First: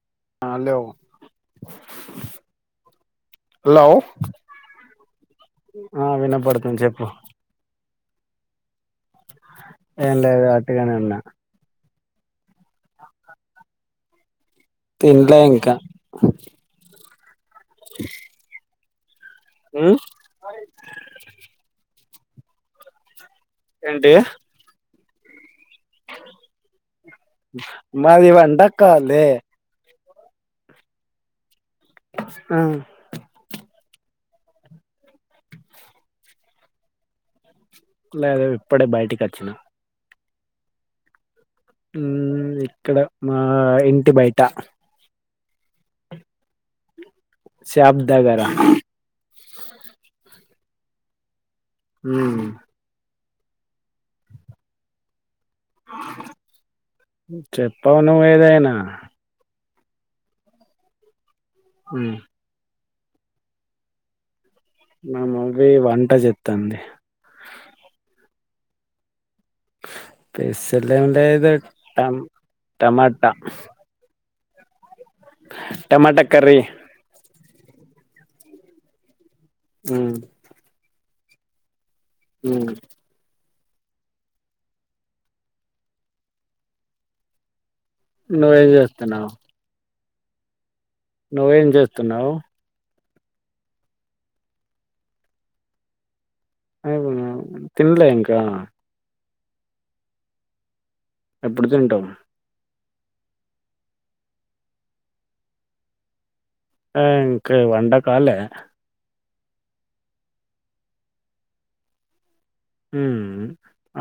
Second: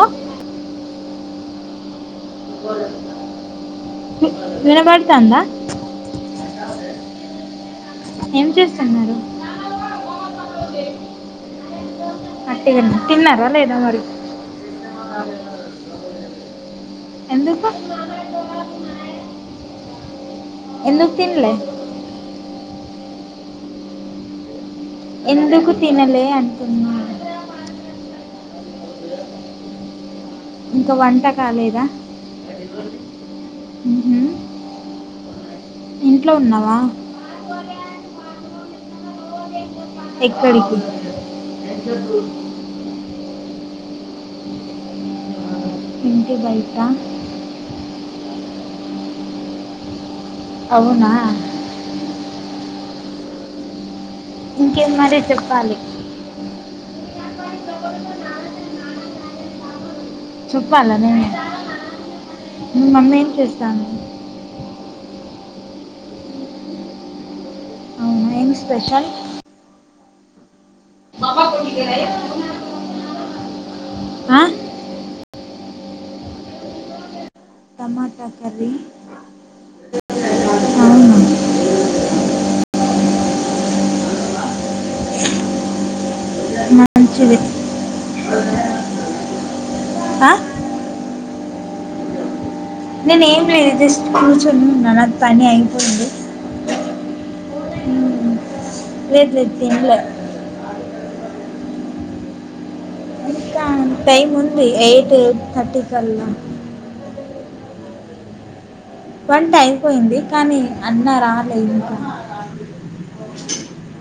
ఓ, ఆల్ డేమో బ వినబడతాందా ఆ వినపడుతుంది చెప్పు ఏం చేస్తన్నారు ఏం లేదు వొట్టిగానే ఉన్నా అట్టి గున్న తిన్నార లేదా మరి తిండ్లా ఇంకా ఎందుకు ఉ ఎందుకు తిండ్లె ఏంటి ఎందుకు తినలే అంటున్నా మాది వంటకాలే. ఇంకా వంట కాలేదా. ఆ హు హ్మ్ ఇంట్లో ఉన్నావా. లేదే ఇప్పుడే బైటికోచ్చినా. ఎక్కడికి. ఉమ్ ఇక్కడ మా ఇంటి బైట. ఇంటి బైటా. శాప్ దగ్గర. అవునా. ఉమ్. ఇంకేం మరి చేప్. చెప్పావు నువ్వేదైన. చూప్పాల నే. ఉమ్. మమ్మేం చేస్తంది. మా మవ్వి వంట జేత్తంది. ఏం స్పెషల్. స్పెసలేం లేదు టమ్ టమాట. ఆ. Tomato curry. Tomato curry. ఉమ్. అవునా. ఉమ్. మంచిది. నువ్వేం జేస్తున్నావ్. ఆ? నువ్వేం జేత్తున్నావ్. నేను ఏం లేదు జస్ట్ కూర్చుంటున్నానా పని ఐపోతది. అ తిన్లే ఇంకా. లెద్ లేద్ తిన్లె. ఎప్పుడు తింటావ్. గా టైమ్ ఉంది ఎయిట్ థర్టీకల్ల. ఆ ఇక వండ కాలే. వంట ఐపోయింది కానీ అన్న రాలే ఇంకా. ఉమ్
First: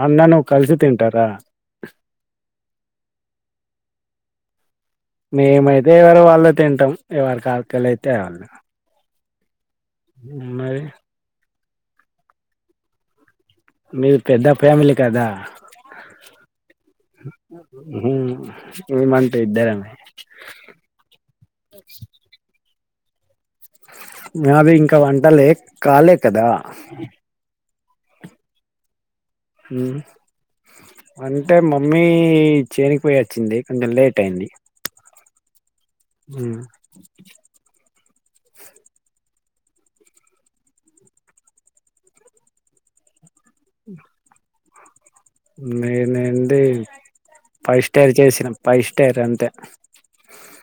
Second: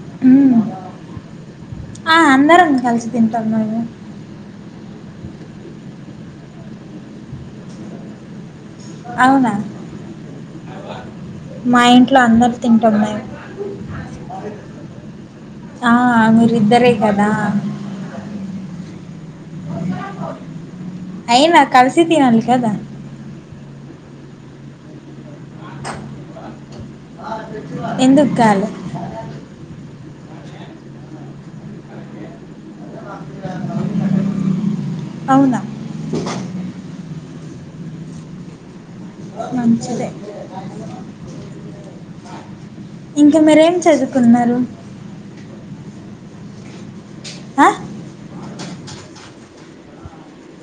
అన్న నువ్వు మ్మ్. కలిసి తింటారా. తింటాన్నాము. మేమైతే ఎవరు వాళ్ళే తింటాం ఎవరి కాకలైతే ఆళ్ళు. అవునా మరి. మా ఇంట్లో అందరు తింటాం టైమ్ కి. మీది పెద్ద ఫ్యామిలీ కదా. ఆ, మీరిద్దరే కదా ఉమ్ ఏమంటే ఇద్దరమే. ఐనా కల్సి తినాలి కదా. నాభి ఇంకా వంటలే కాలే కదా. ఎందుగాలే. ఉమ్ అంటే మమ్మీ చేని. పోయోచ్చింది కొంచెం లేట్ ఇంది. అవునా మంచిదే. ఇంకా మీరేం చదువుకున్నారు. నేనుడి ఆ? ఫైవ్ స్టార్ చేసిన ఫైవ్ స్టార్ అంతే.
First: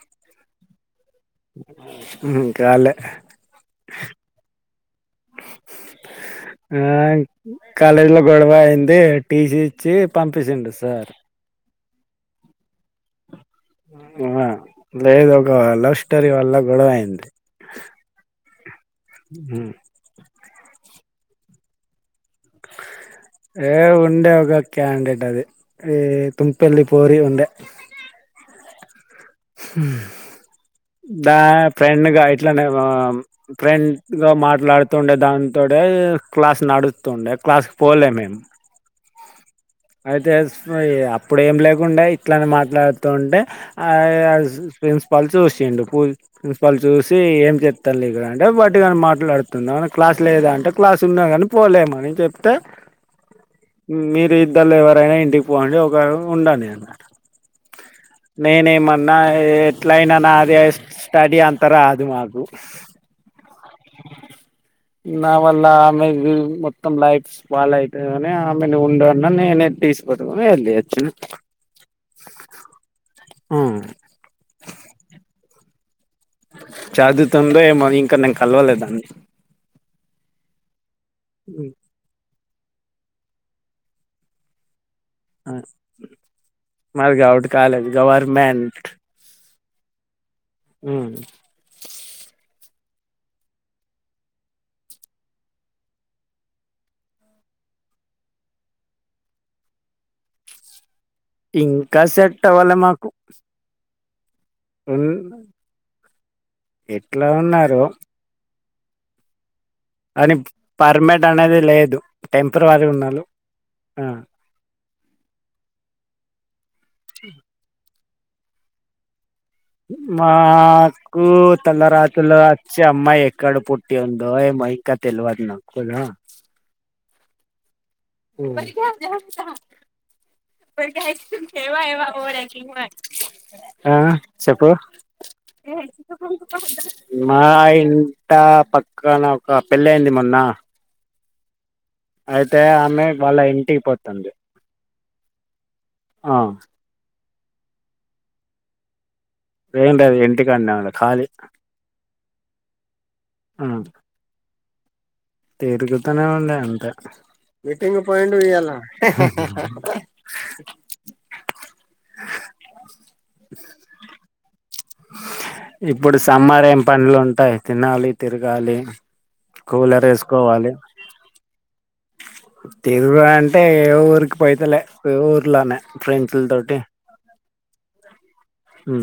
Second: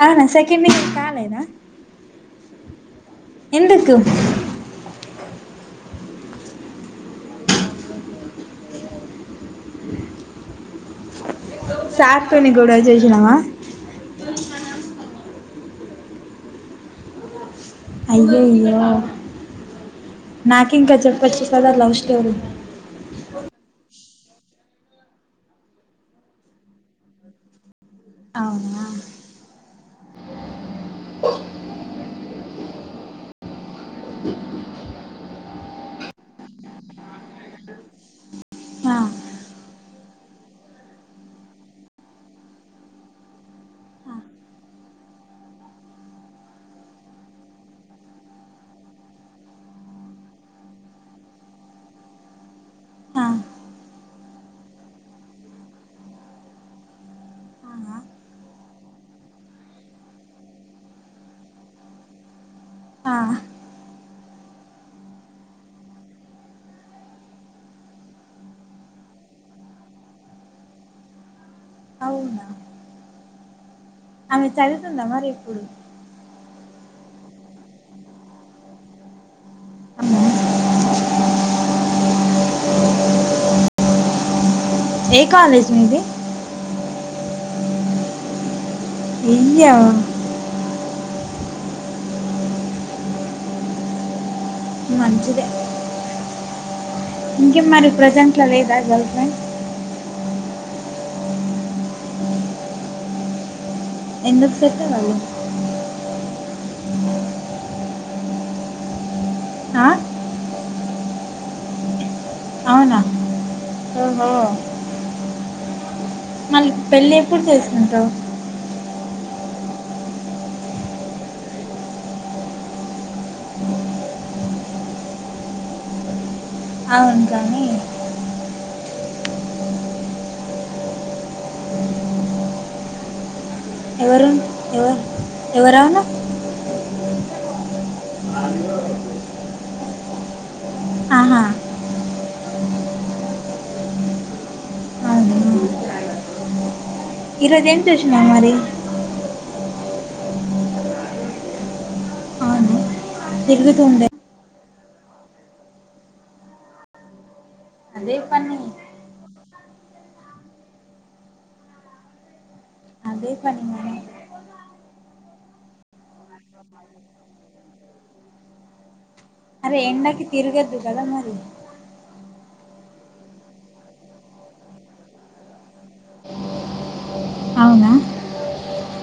అవునా సెకండ్ ఇయర్ కాలేదా మ్మ్ కాలే ఎందుకు ఆ కాలేజీ లో గొడవ అయింది టీసీ ఇచ్చి పంపించాడు సార్ సార్ తోని గొడవ చేసినవా ఆ లేదు ఒక లవ్ స్టోరీ వల్ల గొడవైంది అయ్యోయ్యో ఉమ్. నాకింకా చప్పొచ్చుకదా లవ్ స్టోరీ ఏ ఉండ్ ఉండే ఒక క్యాండేట్ అది ఈ తుంపెల్లి పోరి ఉండె అవునా మ్మ్ హ్ ఫ్రెండ్గా ఇట్లానే ఫ్రెండ్గా మాట్లాడుతూ ఉండే దాంతో ఇప్పుడే క్లాస్ నడుస్తుండే క్లాస్ పోలే మేము ఆ అయితే అప్పుడు ఏం లేకుండే ఇట్లనే మాట్లాడుతూ ఉంటే ప్రిన్సిపాల్ చూసిండి ప్రిన్సిపాల్ చూసి ఏం చెప్తన్రు ఇక్కడ అంటే ఒట్టి గానే మాట్లాడుతున్నా మన క్లాస్ లేదా అంటే క్లాస్ ఉన్నా కాని పోలేదని చెప్తే ఆ మీరు ఇద్దరు ఎవరైనా ఇంటికి పోండి ఒకరు ఉండండి అన్నారు అ నేనేమన్నా ఎట్ల అయినా నాకు స్టడీ అంతా రాదు మాకు ఆహ్హ్ నా వల్ల ఆమె మొత్తం లైఫ్ స్పయిల్ అయితదని ఆమెని ఉండు నేనే అక్కడ నుంచి వెల్లి వచ్చినా అవునా ఆ ఆమె చదువుతుందా మరి ఇప్పుడు చదువుతుందో ఏమో ఇంకా నేను కలవలే తనని హు ఏ ఆ, కాలేజ్ మీది మాది గౌట్ కాలేజ్ గవర్నమెంట్ అయ్యో అ మంచిదే ఇంక మరి ప్రజెంట్ లో లేదా గర్ల్ ఫ్రెండ్ ఇంకా సెట్ అవ్వాలే మాకు ఎందుకు సెట్ అవ్వదు ఉన్- ఎట్లా ఉన్నారు ఆ అని పర్మినెంట్ అనేది లేదు టెంపరీవరీ అవునా ఉన్నారు ఓహో మళ్ళీ పెళ్ళి ఎప్పుడు చేసుకుంటావు మాకు తల రాతలో వచ్చే అమ్మాయి ఎక్కడ పుట్టి ఉందో ఏమో ఇంకా తెల్వదు నాకు అవును కాని ఇప్పటికే ఎక్కువ ఓవర్ యాక్టింగ్ ఆ ఎవరు చెప్పు ఎవరు ఎవరవును మా ఇంట పక్కన ఒక పెళ్ళి అయింది మొన్న ఆహా అయితే ఆమె వాళ్ళ ఇంటికి పోతంది ఆ ఈ రోజు ఏం చేసినవ్ మరి ఏం లేదు ఇంటికాన్నే ఖాళీగా ఉన్న తిరుగుతుందె తిరుగుతనేఉండే అంతే మీటింగ్ అదే పోయిండు పని ఈయల అదే పని మరీ ఇప్పుడు సమ్మార్ ఏం పనులు ఉంటాయి తినాలి తిరగాలి అరే కూలర్ ఎండకి వేసుకోవాలి తిరుగద్దు కదా మరి తిరుగు అంటే ఏ ఊరికి పోతలే ఏ ఊర్లోనే ఫ్రెండ్స్ల తోటి అవునా హ్మ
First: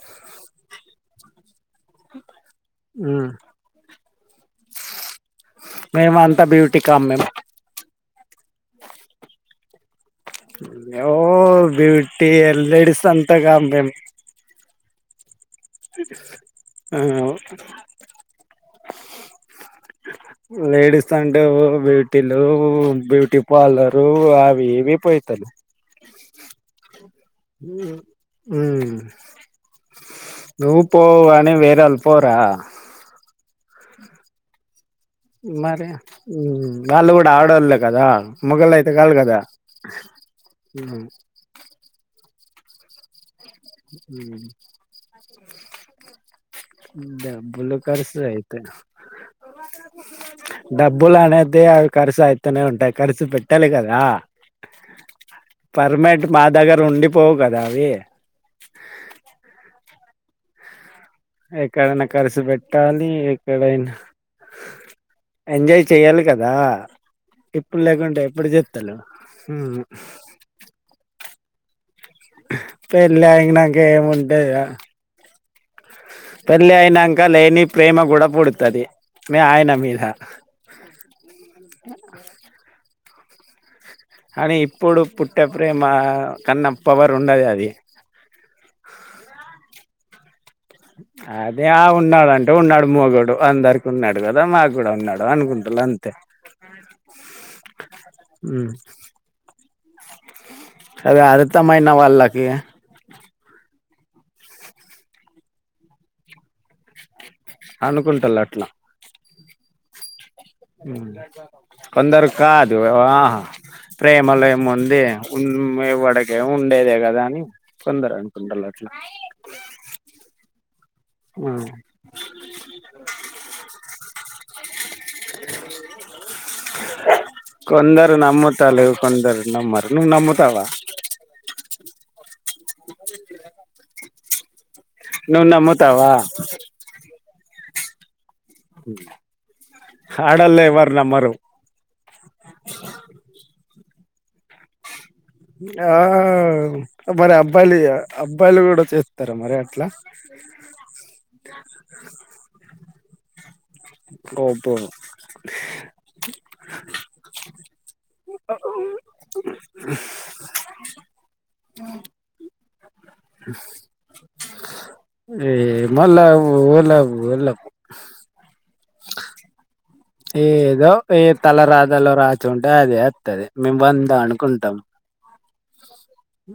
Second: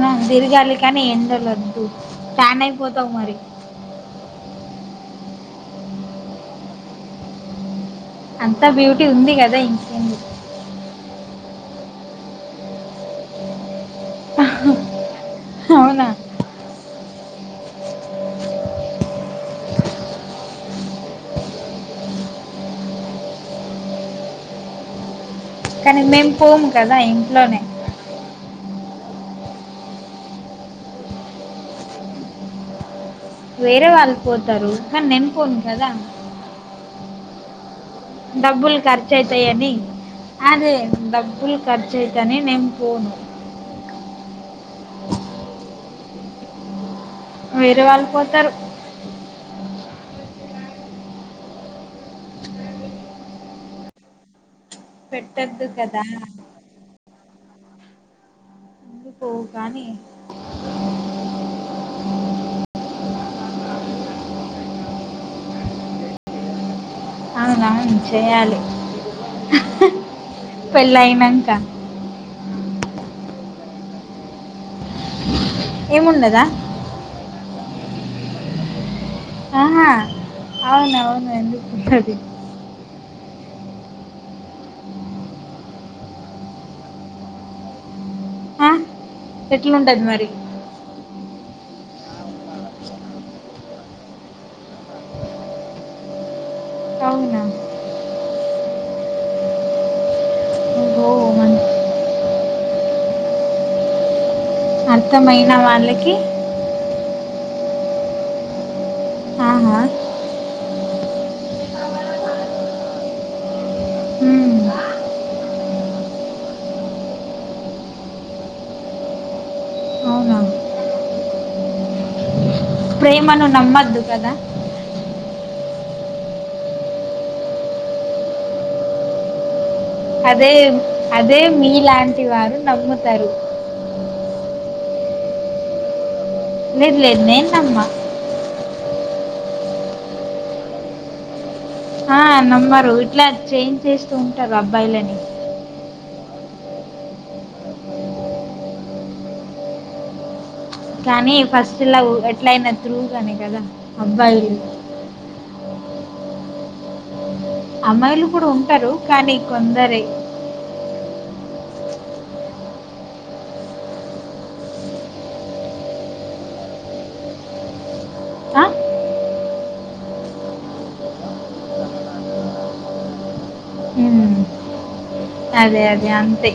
ఆ తిరగాలి కానీ ఎండలద్దు టాన్ అయిపోతావు మరి మేము అంతా బ్యూటీ కామ్ మేమ్ అంతా బ్యూటీ ఉంది కదా ఇంకేమి ఓ బ్యూటి లేడిస్ అంతా కామ్ మేము అవునా అ లేడీస్ అంటే బ్యూటీలు బ్యూటీ పార్లరు అవి ఇవి పోయితారు కానీ మేము పోం కదా ఇం హ్మ ఉ నువ్ పోవుగాని వేర వాళ్ళు పోరా వేరే వాళ్ళు పోతారు కానీ నేను పోను మరి కదా వాళ్ళు కూడా ఆడోళ్లే డబ్బుల్ ఖర్చు అయితాయని అదే డబ్బుల్ ఖర్చుయితాని నేన పోను హ్మ డబ్బులు వేరే వాళ్ళు కర్స పోతారు అయితే డబ్బులు అనేది అవి ఖర్చు అయితానే ఉంటాయి ఖర్చు పెట్టాలి కదా పెట్టద్దు కదా పర్మిట్ మా దగ్గర ఉండిపోవు కదా అవి పోవు కానీ ఎక్కడైనా కర్సు పెట్టాలి ఎక్కడైనా ఎంజాయ్ చెయ్యాలి కదా ఇప్పుడు అవునవును లేకుంటే ఎప్పుడు చేయాలి చెత్తారు హ్మ్ పెళ్లి అయినక్క పెళ్లి అయినక్క ఏముంటద ఏముండదా పెళ్లి అయినక్క లేని ప్రేమ కూడా పుడుతది మ ఆయనా ఆహా మీధ అవునవును ఎందుకు ఉండదు కానీ ఇప్పుడు పుట్టే ప్రేమ కన్నా పవర్ ఉండది అది ఆ ఎట్లు ఉంటది మరి అదే ఆ ఉన్నాడు అంటే ఉన్నాడు మొగడు అందరికి ఉన్నాడు కదా మాకు కూడా ఉన్నాడు అనుకుంటుారు అంతే అవున్ హ్మ ఓహో అది మన అర్థం అయిన వాళ్ళకి అర్థమైన వాళ్ళకి అనుకుంటలా అట్లా ఆహా కొందరుకి కాదు ఆ ప్రేమలో ఉమ్, ఏముంది ఉండేవలకి ఏమో ఉండేదే కదా అని కొందరు అనుకుంటారు మయి అవునా ఆ ప్రేమను నమ్మద్దు కదా కొందరు నమ్మ తలు కొందరు నమ్మరు నువ్వు అదే నమ్ముతావా అదే మీలాంటి వారు నమ్ముతారు నువ్ నమ్మతావా నిన్నేనమ్మా హడల్లో ఎవ్వరు నమ్మరు ఆ నమ్మరు ఇట్లా చేంజ్ చేస్తూ ఉంటారు అబ్బాయిలని ఆ మరి అబ్బాయిలు అబ్బాయిలు కూడా చేస్తారా మరి అట్లా కానీ ఫస్ట్ లవ్ ఎట్ల అయిన ట్రూ కానీ కదా అబ్బాయిలు ఓబ్బో అమ్మాయిలు కూడా ఉంటారు కానీ కొందరే ఏల లవ్వు లవ్వు లవ్వు ఆ? ఏదో ఏ తల రాత లో రాచు ఉంటే అదే అత్తది మేము వంద ఉమ్, అనుకుంటాము అదే అదే అంతే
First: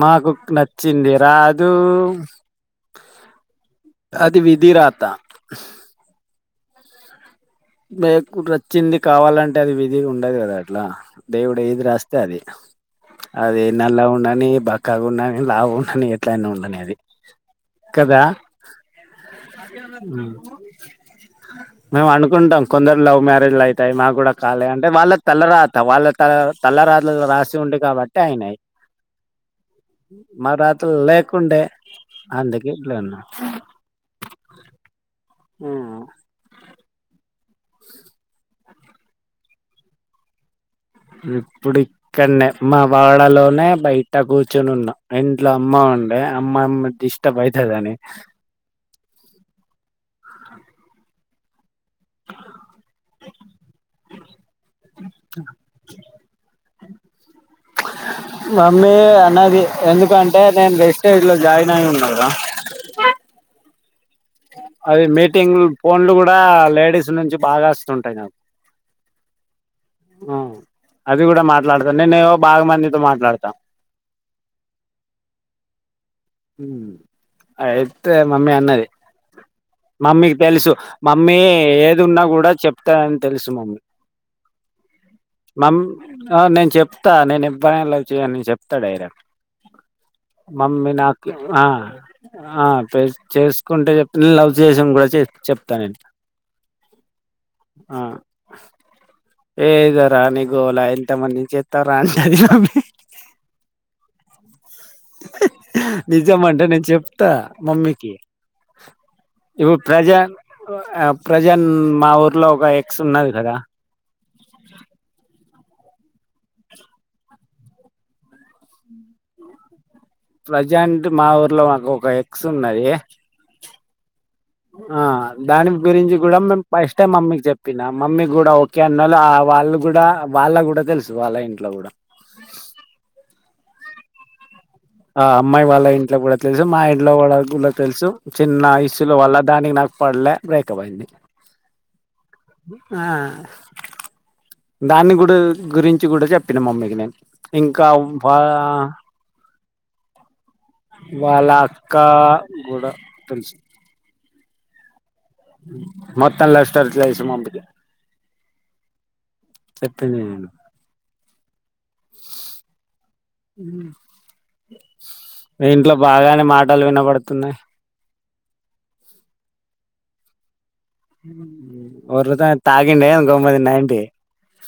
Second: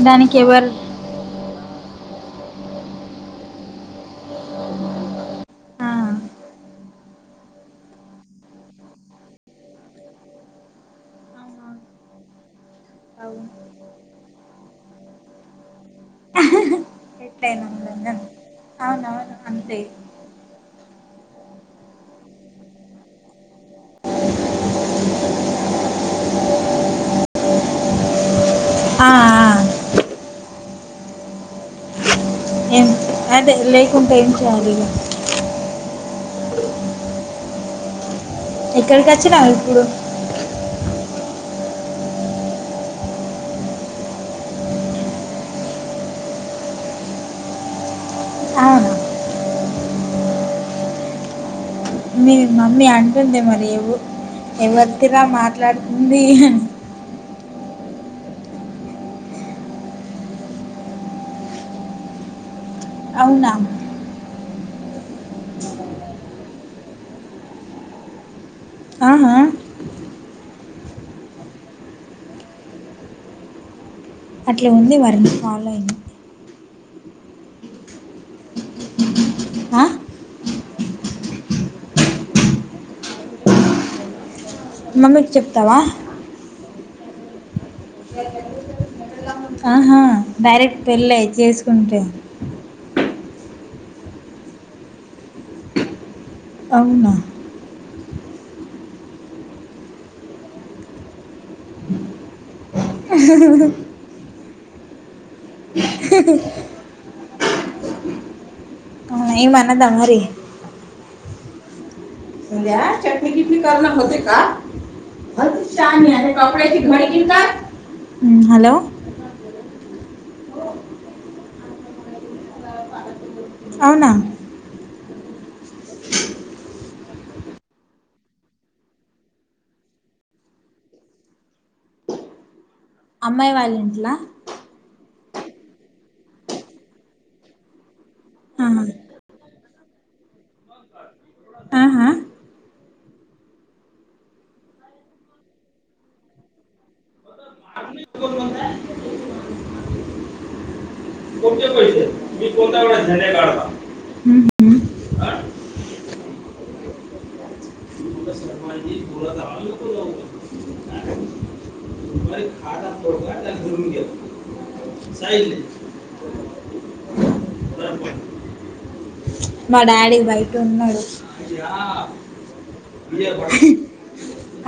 మాకు దానికి ఎవరు నచ్చింది రా దు అది విధి రాత ఆ, లే వచ్చింది కావాలంటే అది విధి ఉండదు కదా అట్లా దేవుడు అవునవును, ఏది రాస్తే అది అవును అది నల్ల ఉండని బక్కాగా ఉండని లాగా ఉండని ఎట్లయినా ఉండని అది అవునా ఉమ్ మా అనకు కుంటాం కొందరు లవ్ మ్యారేజ్లు అయితాయి మాకు కూడా కాలే అంటే వాళ్ళ తలరాత వాళ్ళ తల్లరాత రాసి ఉంంది కాబట్టి అయినాయి ఆ మ రాతలో లేకుండే అందుకే ఏం ఇట్లా ఉన్నా అదే లేకుంటే ఏం చేయాలి హ్మ్మ్ ఎక్కడికి వచ్చినావ్ ఇప్పుడు ఇప్పుడు ఇక్కడనే మా వాడ లోనే బయట కూర్చొని ఉన్నాం ఇంట్లో అమ్మ ఉ అంటే అమ్మ అమ్మ డిస్టర్బైతాదనీ అవునా మీ మమ్మీ అంటుంది మరి ఎవ ఎవతిరా మాట్లాడుతుందని అ మమ్మీ అన్నది ఎందుకంటే నేను వెస్టేజ్ లో జాయిన్ అయి ఉన్నా కదా అవునా అవి మీటింగ్ ఫోన్లు కూడా లేడీస్ నుంచి బాగా వస్తుంటాయి నాకు ఆహా ఆ అది కూడా మాట్లాడతాను నేనే ఏవో బాగా మందితో మాట్లాడతా అట్లా ఉంది మరి ఫాలోయింగ్ హుమ్ అయితే మమ్మీ అన్నది ఆ? మమ్మీకి తెలుసు మమ్మీ ఏది ఉన్నా కూడా చెప్తానని తెలుసు మమ్మీ మమ్మీకి చెప్తావా స్తా నేను ఇబ్బ్రా లవ్ చేయన చెప్త డైరెక్ట్ ఆహా డైరెక్ట్ మమ్మీ పెళ్ళే నాకు ఆ చేసుకుంటే ఆ చేసుకుంటే చెప్త నేను లవ్ చేసాం కూడా చెప్తాను నేను అవునా ఆ ఏదో రాని గోలా ఇంతమంది చెత్తారా అంటది మమ్మి నిజమంటే నేను చెప్తా మమ్మీకి అవునా ఇవి ఏమన్నదా ప్రజా మరి ప్రజన్ మా ఊరు సంధ్య చట్నీ కిటనీ కణతే కా హ హలో ప్రజంట్ మా ఊర్లో మాకు ఒక ఎక్స్ ఉన్నాయి అవునా ఆ దాని గురించి కూడా మేము ఫస్ట్ టై మమ్మీకి చెప్పిన మమ్మీ కూడా ఓకే అన్నారు వాళ్ళు కూడా వాళ్ళ కూడా తెలుసు వాళ్ళ ఇంట్లో కూడా అమ్మాయి వాళ్ళింట్లా ఆ అమ్మాయి వాళ్ళ ఇంట్లో కూడా తెలుసు మా ఇంట్లో వా కూడా తెలుసు చిన్న ఆహా. ఇసులు వల్ల దానికి నా పడలే బ్రేక్ప్ అయిడి ఆ ఆ దాన్ని కూడా గురించి కూడా చెప్పిన మమ్మీకి నేను ఇంకా వాళ్ళ కొతేస అక్క మీ కొంత కూడా జే కడవా మత్తం అస్ర చేైసు మాంబకి అ నేను రి ఇంట్లో బాగానే మాటలు వినబడుతున్నాయి మా డాడీ బై ఒర్రుతా తాగిండే గమ్మది నైంటీ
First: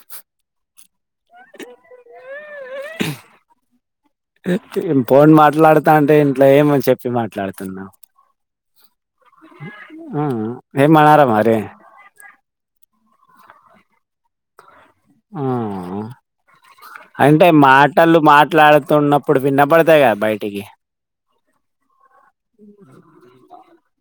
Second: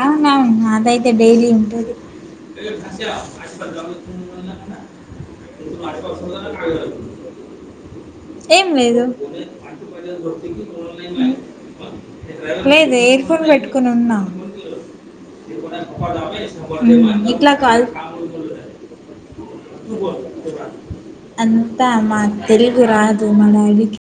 అవున అవును అదయితే డైలీ ఉంటది ఫోన్ డుతున్నా ఏం లేదు ఏమన్నారా మరి లేదు ఇయిర్ ఫోన్ పెట్టుకుని ఉన్నా ఆ అంటే ఎట్లా కాాల మాటలు మాట్లాడుతున్నప్పుడు విన్నపడతాయి కదా బయటికి అంతా మా తెలుగు రాదు మ అడికి